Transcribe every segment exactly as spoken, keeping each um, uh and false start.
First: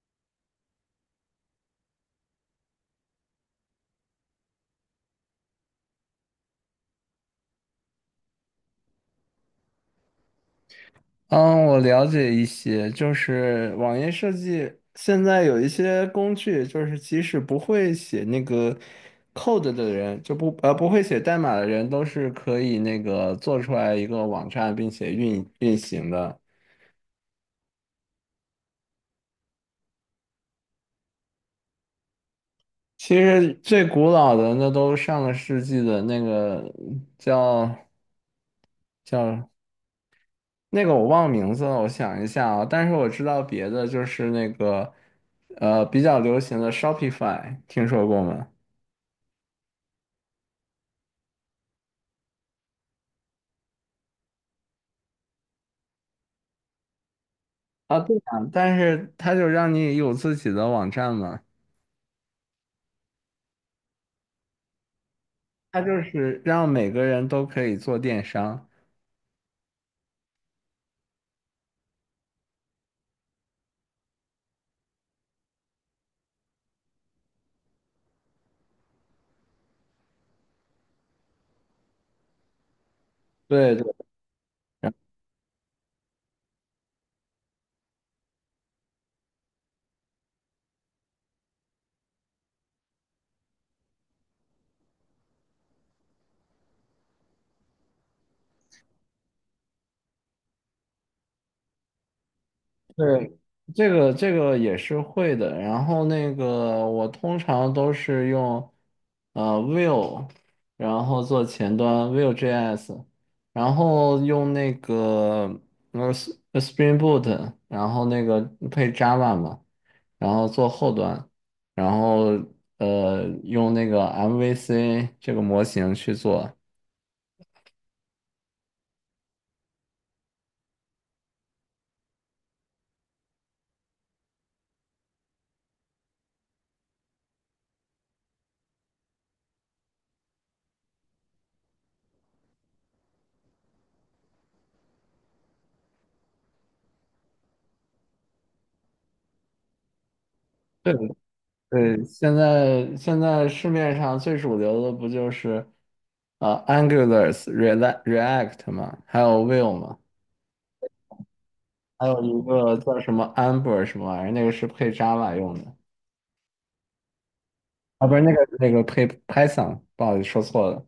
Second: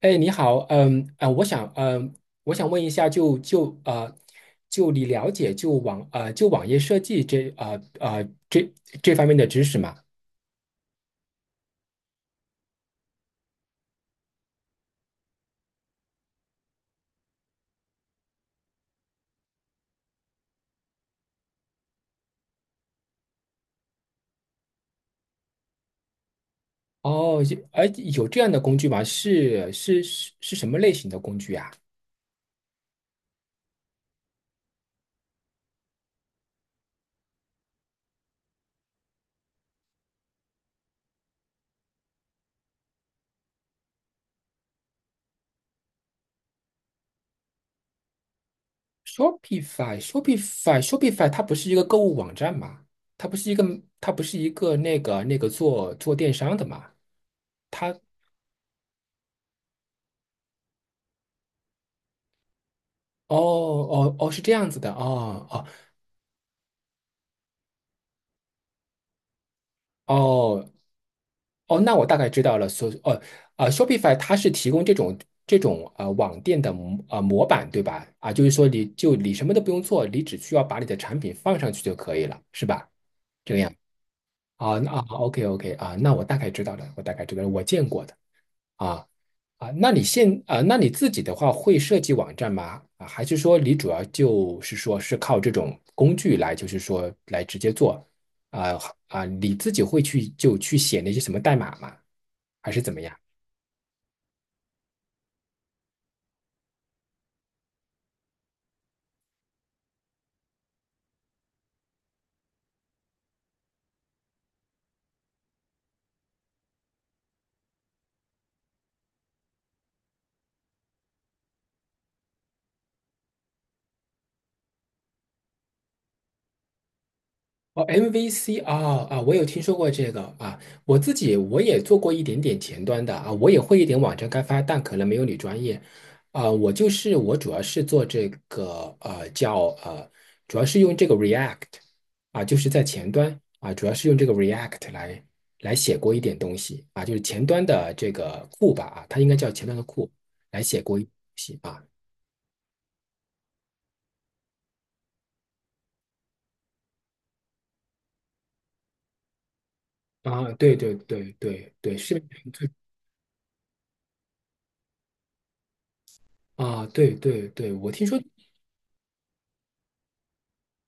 哎，你好，嗯，啊、我想，嗯、我想问一下就，就呃，就你了解就网呃就网页设计这啊啊，这这方面的知识吗？嗯，我了解一些，就是网页设计现在有一些工具，就是即使不会写那个 code 的人，就不呃不会写代码的人，都是可以那个做出来一个网站并且运运行的。哦，有哎，有这样的工具吗？是是是是什么类型的工具啊其实最古老的那都上个世纪的那个叫叫那个我忘名字了，我想一下啊，但是我知道别的就是那个呃比较流行的 Shopify，听说过吗？？Shopify Shopify Shopify 它不是一个购物网站吗？它不是一个它不是一个那个那个做做电商的吗？它啊，对啊，但是它就让你有自己的网站嘛，哦哦哦是这样子的哦哦。它就是让每个人都可以做电商。哦哦，那我大概知道了。所呃呃，Shopify 它是提供这种这种呃网店的模呃模板，对吧？啊，就是说你就你什么都不用做，你只需要把你的产品放上去就可以了，是吧？这个样对对，啊那然啊，OK OK 啊，那我大概知道了，我大概知道了，我见过的。啊啊，那你现啊，那你自己的话会设计网站吗？啊，还是说你主要就是说是靠这种工具来，就是说来直接做。啊啊，你自己会去就去写那些什么代码吗？还是怎么样？对，这个这个也是会的。然后那个我通常都是用呃 Vue，然后做前端 Vue.js，然后用那个呃 S- Spring Boot，然后那个配 Java 嘛。然后做后端，然后呃用那个 M V C 这个模型去做。哦，M V C 啊，啊，我有听说过这个啊，我自己我也做过一点点前端的啊，我也会一点网站开发，但可能没有你专业啊。我就是我主要是做这个呃叫呃，主要是用这个 React 啊，就是在前端啊，主要是用这个 React 来来写过一点东西啊，就是前端的这个库吧啊，它应该叫前端的库，来写对过一些东西啊。对，现在现在市面上最主流的不就是呃 Angular、React、React 嘛，还有 Vue 嘛，啊，对对对对对，还是有一个叫什么 Amber 什么玩意儿，那个是配 Java 用的，啊，对对对，我听啊不说。是那个那个配 Python，不好意思说错了。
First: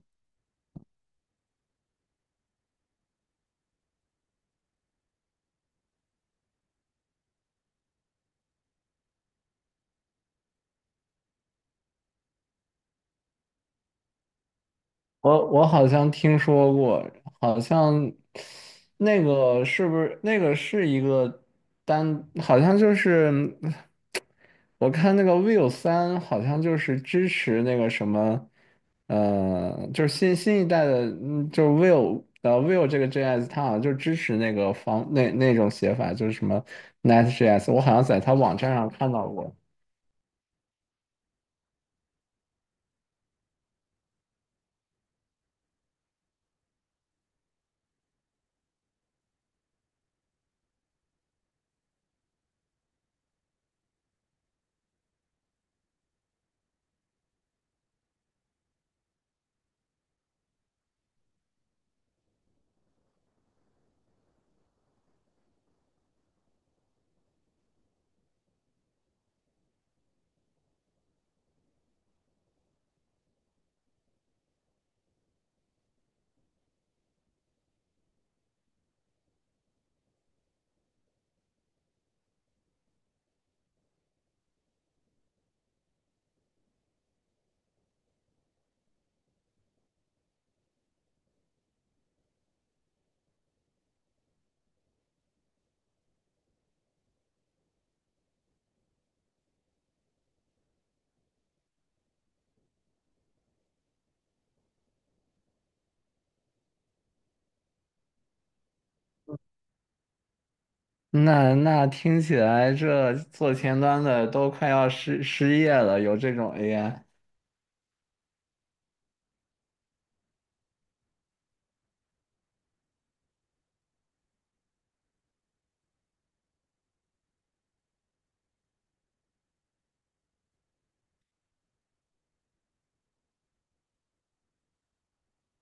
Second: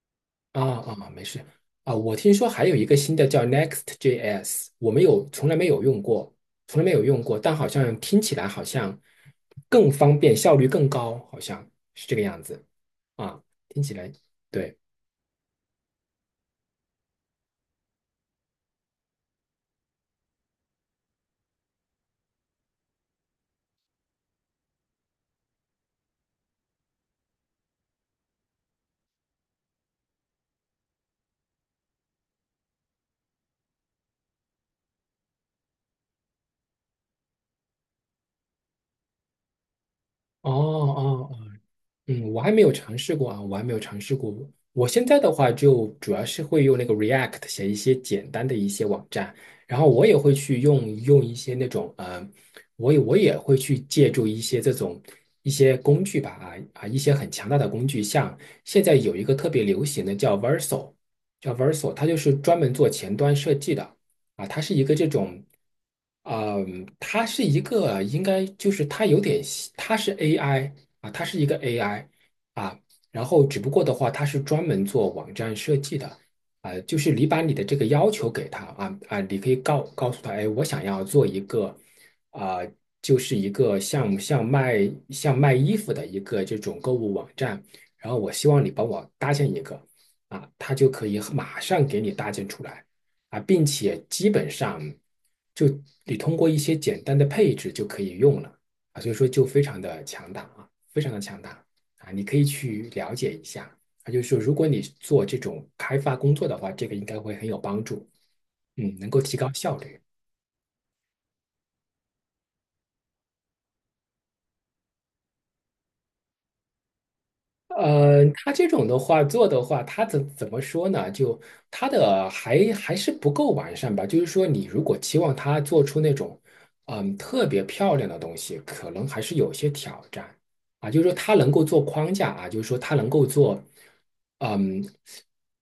啊啊，啊没事啊。我听说还有一个新的叫 Next.js,我没有，从来没有用过，从来没有用过，但好像听起来好像更方便，效率更高，好像是这个样子啊。听起来对，我我好像听说过，好像那个是不是那个是一个单，好像就是我看那个 Vivo 三好像就是支持那个什么，呃，就是新新一代的，嗯就是 Vivo 呃 Vivo 这个 J S 它好像就支持那个方那那种写法，就是什么 NetJS，我好像在它网站上看到过。哦哦哦嗯，我还没有尝试过啊，我还没有尝试过。我现在的话，就主要是会用那个 React 写一些简单的一些网站，然后我也会去用用一些那种呃，我也我也会去借助一些这种一些工具吧啊，啊一些很强大的工具，像现在有一个特别流行的叫 Verso,叫 Verso,它就是专门做前端设计的啊，它是一个这种。嗯，它是一个，应该就是它有点像，它是 A I啊，它是一个 A I 啊，然后只不过的话，它是专门做网站设计的啊，就是你把你的这个要求给他，啊啊，你可以告告诉他，哎，我想要做一个啊，就是一个像像卖像卖衣服的一个这种购物网站，然后我希望你帮我搭建一个啊，他就可以马上给你搭建出来啊，并且基本上，就你通过一些简单的配置就可以用了。啊，所以说就非常的强大啊，非常的强大啊，你可以去了解一下啊，就是说如果你做这种开发工作的话，这个应该会很有帮助，嗯，能够提高效率。那那听起来这做前端的都快要失失业了，有这种 A I，呃，他这种的话做的话，他怎怎么说呢？就他的还还是不够完善吧。就是说，你如果期望他做出那种嗯特别漂亮的东西，可能还是有些挑战啊。就是说，他能够做框架啊，就是说他能够做，嗯，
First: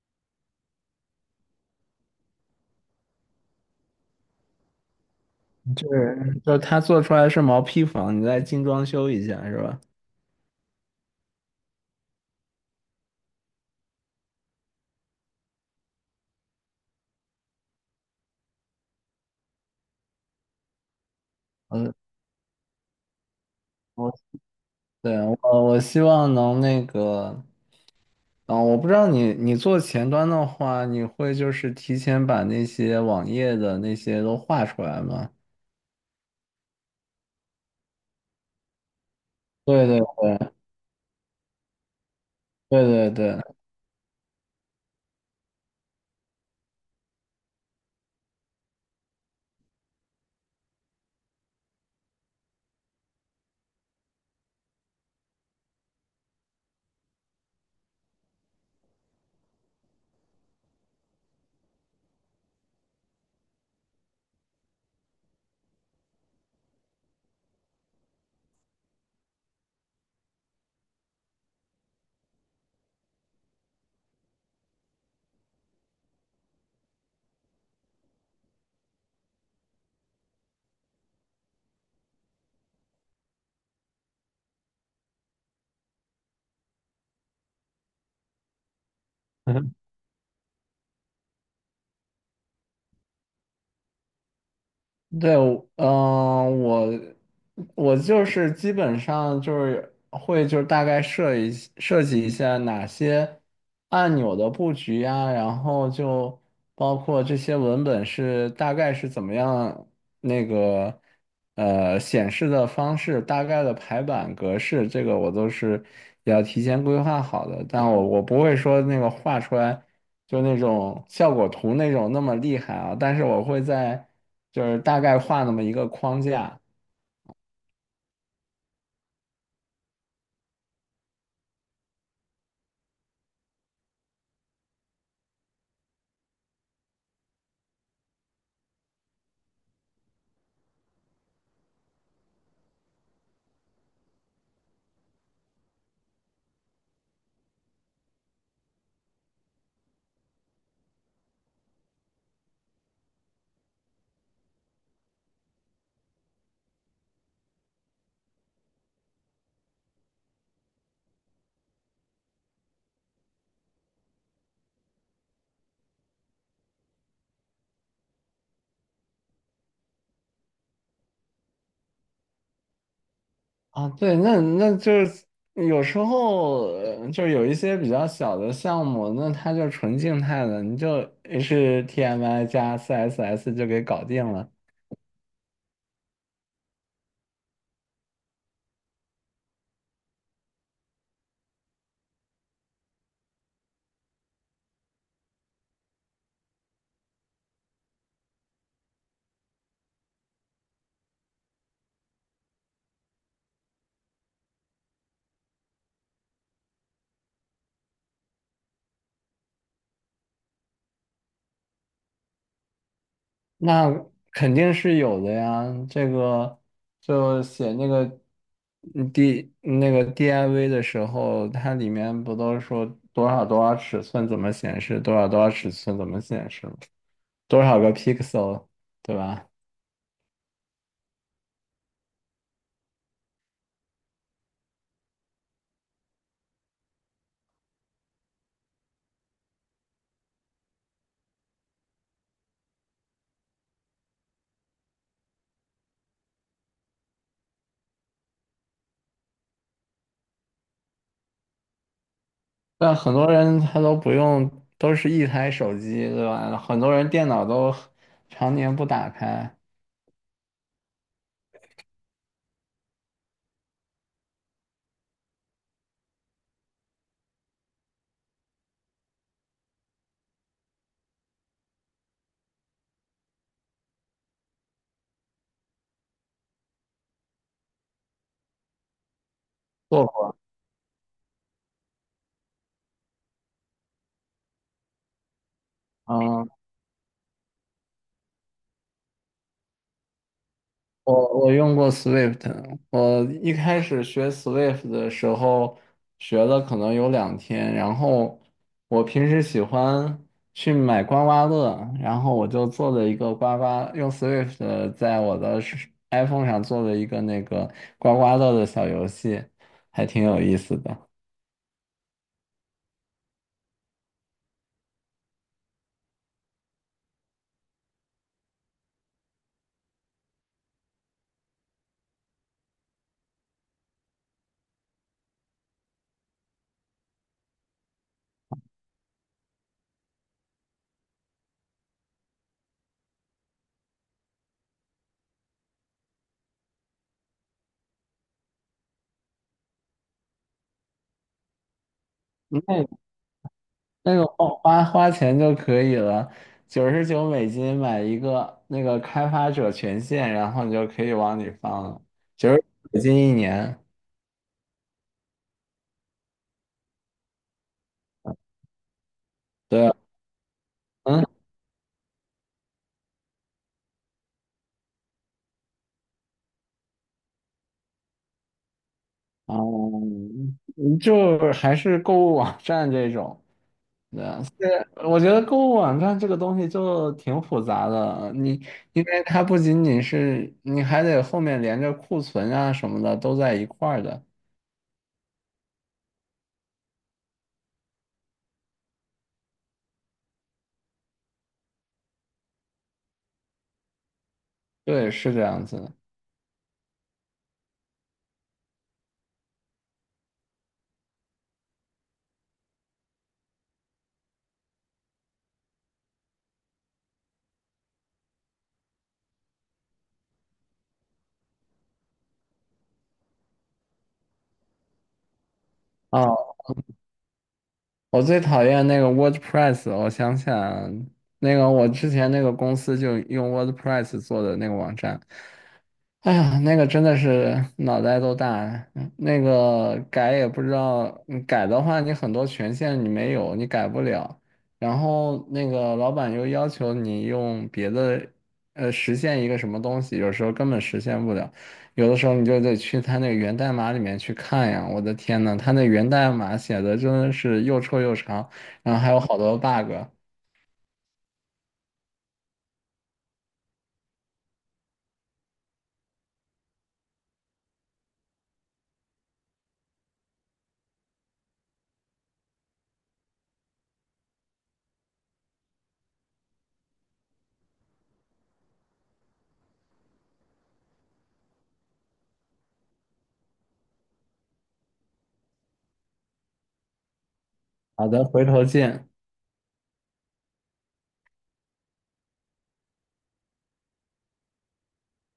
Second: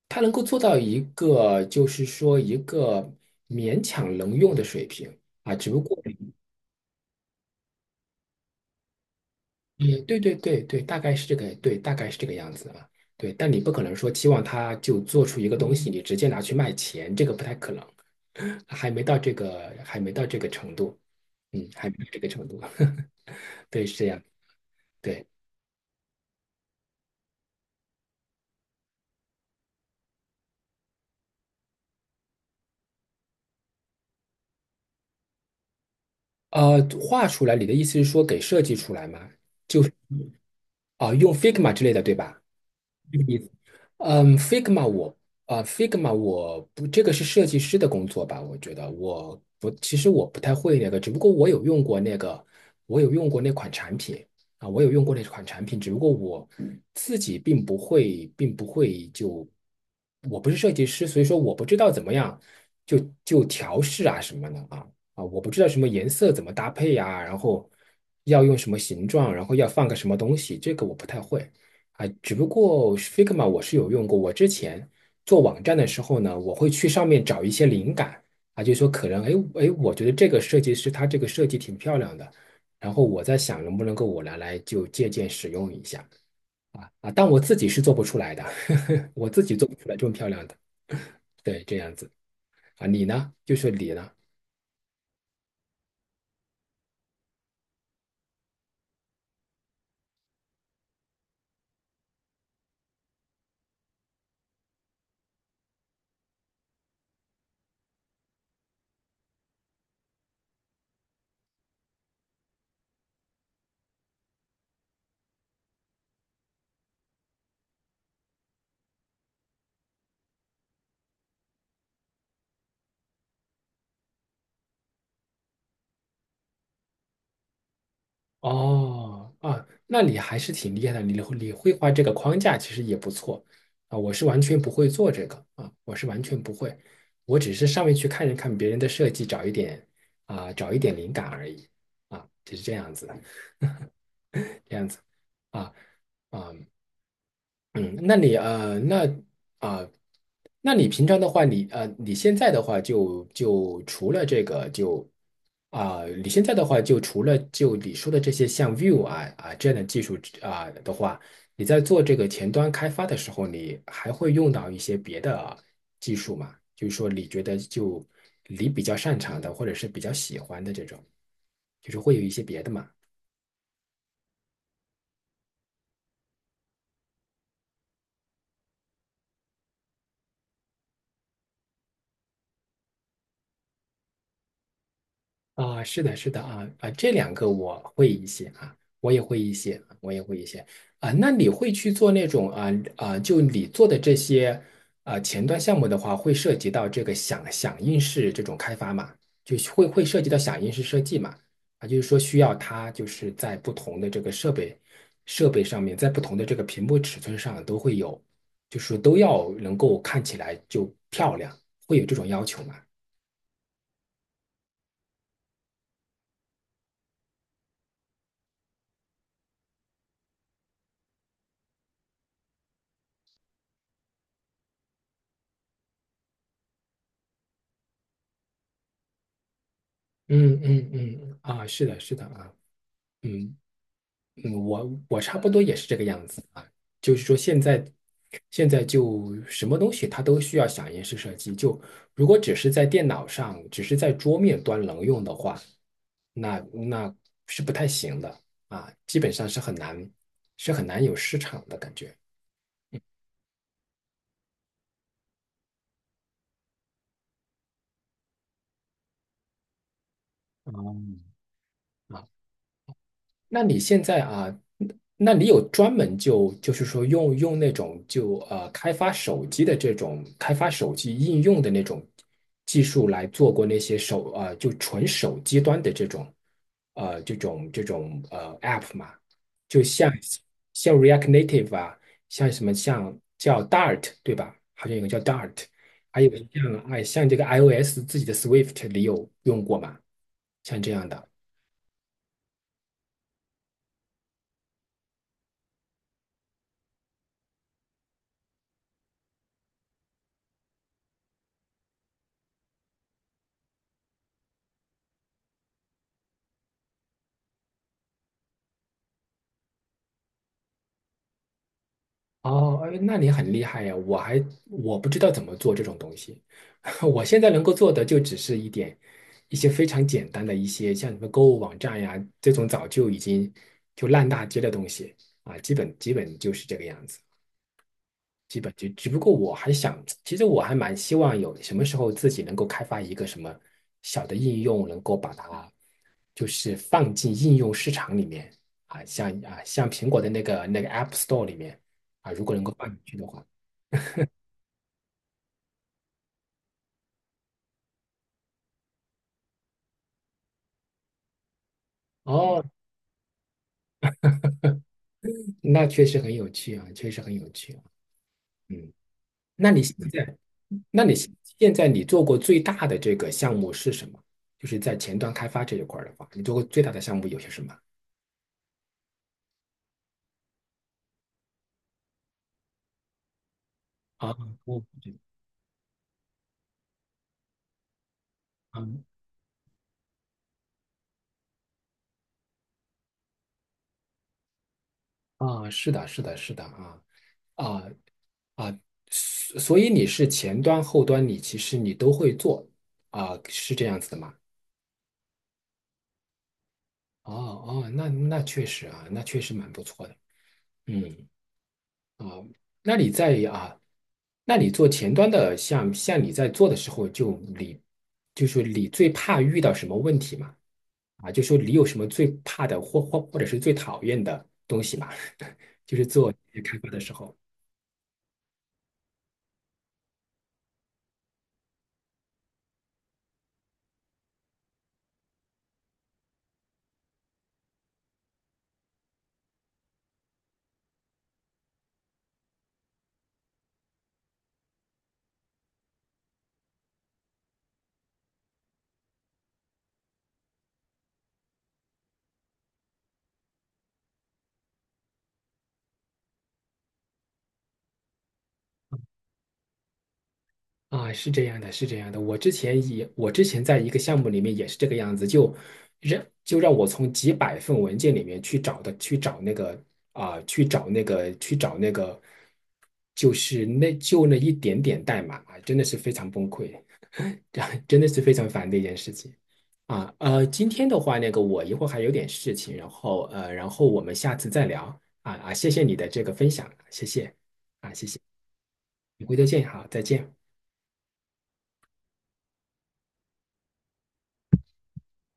他能够做到一个就是说一个勉强能用的水平啊。只不就过。是就他做出来是毛坯房，你再精装修一下是吧？也，对对对对，大概是这个，对，大概是这个样子啊。对，但你不可能说期望他就做出一个东西，你直接拿去卖钱，这个不太可能，还没到这个，还没到这个程度，嗯，还嗯，没到这个程度。对，是这我样。对对，我我希望能那个，嗯，我不知道你你做前端的话，你会就是提前把那些网页的那些都画出来吗？呃，画出来，你的意思是说给设计出来吗？就对是对对啊、用 Figma 之类的，对吧？对对这个意思。对。嗯，Figma 我啊，Figma 我不，这个是设计师的工作吧？我觉得我不，其实我不太会那个，只不过我有用过那个，我有用过那款产品啊，我有用过那款产品，只不过我自己并不会，并不会就，我不是设计师，所以说我不知道怎么样，就就调试啊什么的啊，啊，我不知道什么颜色怎么搭配呀、然后要用什么形状，然后要放个什么东西，这个我不太会啊，只不过 Figma 我是有用过，我之前做网站的时候呢，我会去上面找一些灵感啊，就说可能，哎哎，我觉得这个设计师他这个设计挺漂亮的，然后我在想能不能够我拿来就借鉴使用一下啊，啊，但我自己是做不出来的，我自己做不 出来这么漂亮的，对，这样子啊，你呢？就是你呢？对，我嗯、我我就是基本上就是会就是大概设一设计一下哪些按钮的布局呀，然后就包括这些文本是大概是怎么样那个呃显示的方式，大概的排版格式，这个我都是要提前规划好的，但我我不会说那个画出来。就那种效果图那种那么厉害啊，但是我会在就是大概画那么一个框架哦，啊，那你还是挺厉害的，你会你会画这个框架，其实也不错啊。我是完全不会做这个啊，我是完全不会，我只是上面去看一看别人的设计，找一点啊，找一点灵感而已啊，就是这样子的，这样子啊啊嗯，那你呃，那啊、那你平常的话，你呃，你现在的话就，就除了这个就啊、你现在的话就除了就你说的这些像 Vue 啊啊这样的技术啊、的话，你在做这个前端开发的时候，你还会用到一些别的技术吗？就是说，你觉得就你比较擅长的，或者是比较喜欢的这种，就是会有一些别的吗？啊，对，那那就是有时候呃就有一些比较小的项目，那它就纯静态的，你就 H T M L 加 C S S 就给搞定了。啊，是的，是的啊，啊，这两个我会一些啊，我也会一些，我也会一些啊。那你会去做那种啊啊，就你做的这些啊前端项目的话，会涉及到这个响响应式这种开发嘛？就是会会涉及到响应式设计嘛？啊，就是说需要它就是在不同的这个设备设备上面，在不同的这个屏幕尺寸上都会有，就是都要能够看起来就漂亮，会有这种要求嘛？那肯定是有的呀，这个就写那个嗯 D 那个 D I V 的时候，它里面不都说多少多少尺寸怎么显示，多少多少尺寸怎么显示吗？多少个 pixel，对吧？嗯嗯嗯，嗯啊，是的，是的啊。嗯嗯，我我差不多也是这个样子啊，就是说现在现在就什么东西它都需要响应式设计，就如果只是在电脑上，只是在桌面端能用的话，那那是不太行的啊，基本上是很难，是很难有市场的感觉。但很多人他都不用，都是一台手机，对吧？很多人电脑都常年不打开，那你现在啊，那你有专门就就是说用用那种就呃开发手机的这种开发手机应用的那种技术来做过那些手呃就纯手机端的这种呃这种这种呃 App 嘛？就做像过像 React Native 啊，像什么像叫 Dart 对吧？好像有个叫 Dart,还有嗯。像哎像这个 iOS 自己的 Swift 你有用过吗？像这样的。我我用过 Swift，我一开始学 Swift 的时候学了可能有两天，然后我平时喜欢去买刮刮乐，然后我就做了一个刮刮，用 Swift 在我的手 iPhone 上做了一个那个刮刮乐的小游戏，还挺有意思的。哦，哎那你很厉害呀！我还我不知道怎么做这种东西，我现在能够做的就只是一点一些非常简单的一些像什么购物网站呀这种早就已经就烂大街的东西啊，基本基本就是这个样子，基本就只不过我还想，其实我还蛮希望有什么时候自己能够开发一个什么小的应用，能够把它就是放进应用市场里面啊，像啊像苹果的那个那个 App Store 里面啊，如果能够放那。进去的话。那个花花花钱就可以了，九十九美金买一个那个开发者权限，然后你就可以往里放了，九哦，十美金一年。那确实很有趣啊，确实很有趣啊。嗯，那你对，现在，那你嗯，现现在你做过最大的这个项目是什么？就是在前端开发这一块儿的话，你做过最大的项目有些什么？哦嗯，就还是购物网站这种。对，啊，我我觉得购物网站这个东西就挺复杂的，你啊因为它不仅仅是，你还得后面连着库存啊什么的都在一块儿的。啊，是的，是的，是的啊，啊啊，所所以你是前端后端，你其实你都会做啊，是这样子的吗？对，是这样子的。哦哦，那那确实啊，那确实蛮不错的。嗯啊，那你在啊，那你做前端的，像像你在做的时候，就你就是你最怕遇到什么问题嘛？啊，就说你有什么最怕的或或或者是最讨厌的东西嘛？就是做啊，开发的时候。我最讨厌那个 WordPress，我想想，那个我之前那个公司就用 WordPress 做的那个网站，哎呀，那个真的是脑袋都大了，嗯那个改也不知道，嗯改的话你很多权限你没有，你改不了。然后那个老板又要求你用别的，呃，实现一个什么东西，有时候根本实现不了，有的时候你就得去他那个源代码里面去看呀。我的天呐，他那源代码写的真的是又臭又长，然后还有好多 bug。啊，是这样的，是这样的。我之前也，我之前在一个项目里面也是这个样子，就让就让我从几百份文件里面去找的，去找那个啊、去找那个，去找那个，就是那就那一点点代码啊，真的是非常崩溃，这样真的是非常烦的一件事情啊。呃，今天的话，那个我一会儿还有点事情，然后呃，然后我们下次再聊啊，啊，谢谢你的这个分享，谢谢，好的，回头见。你回头见，好，再见。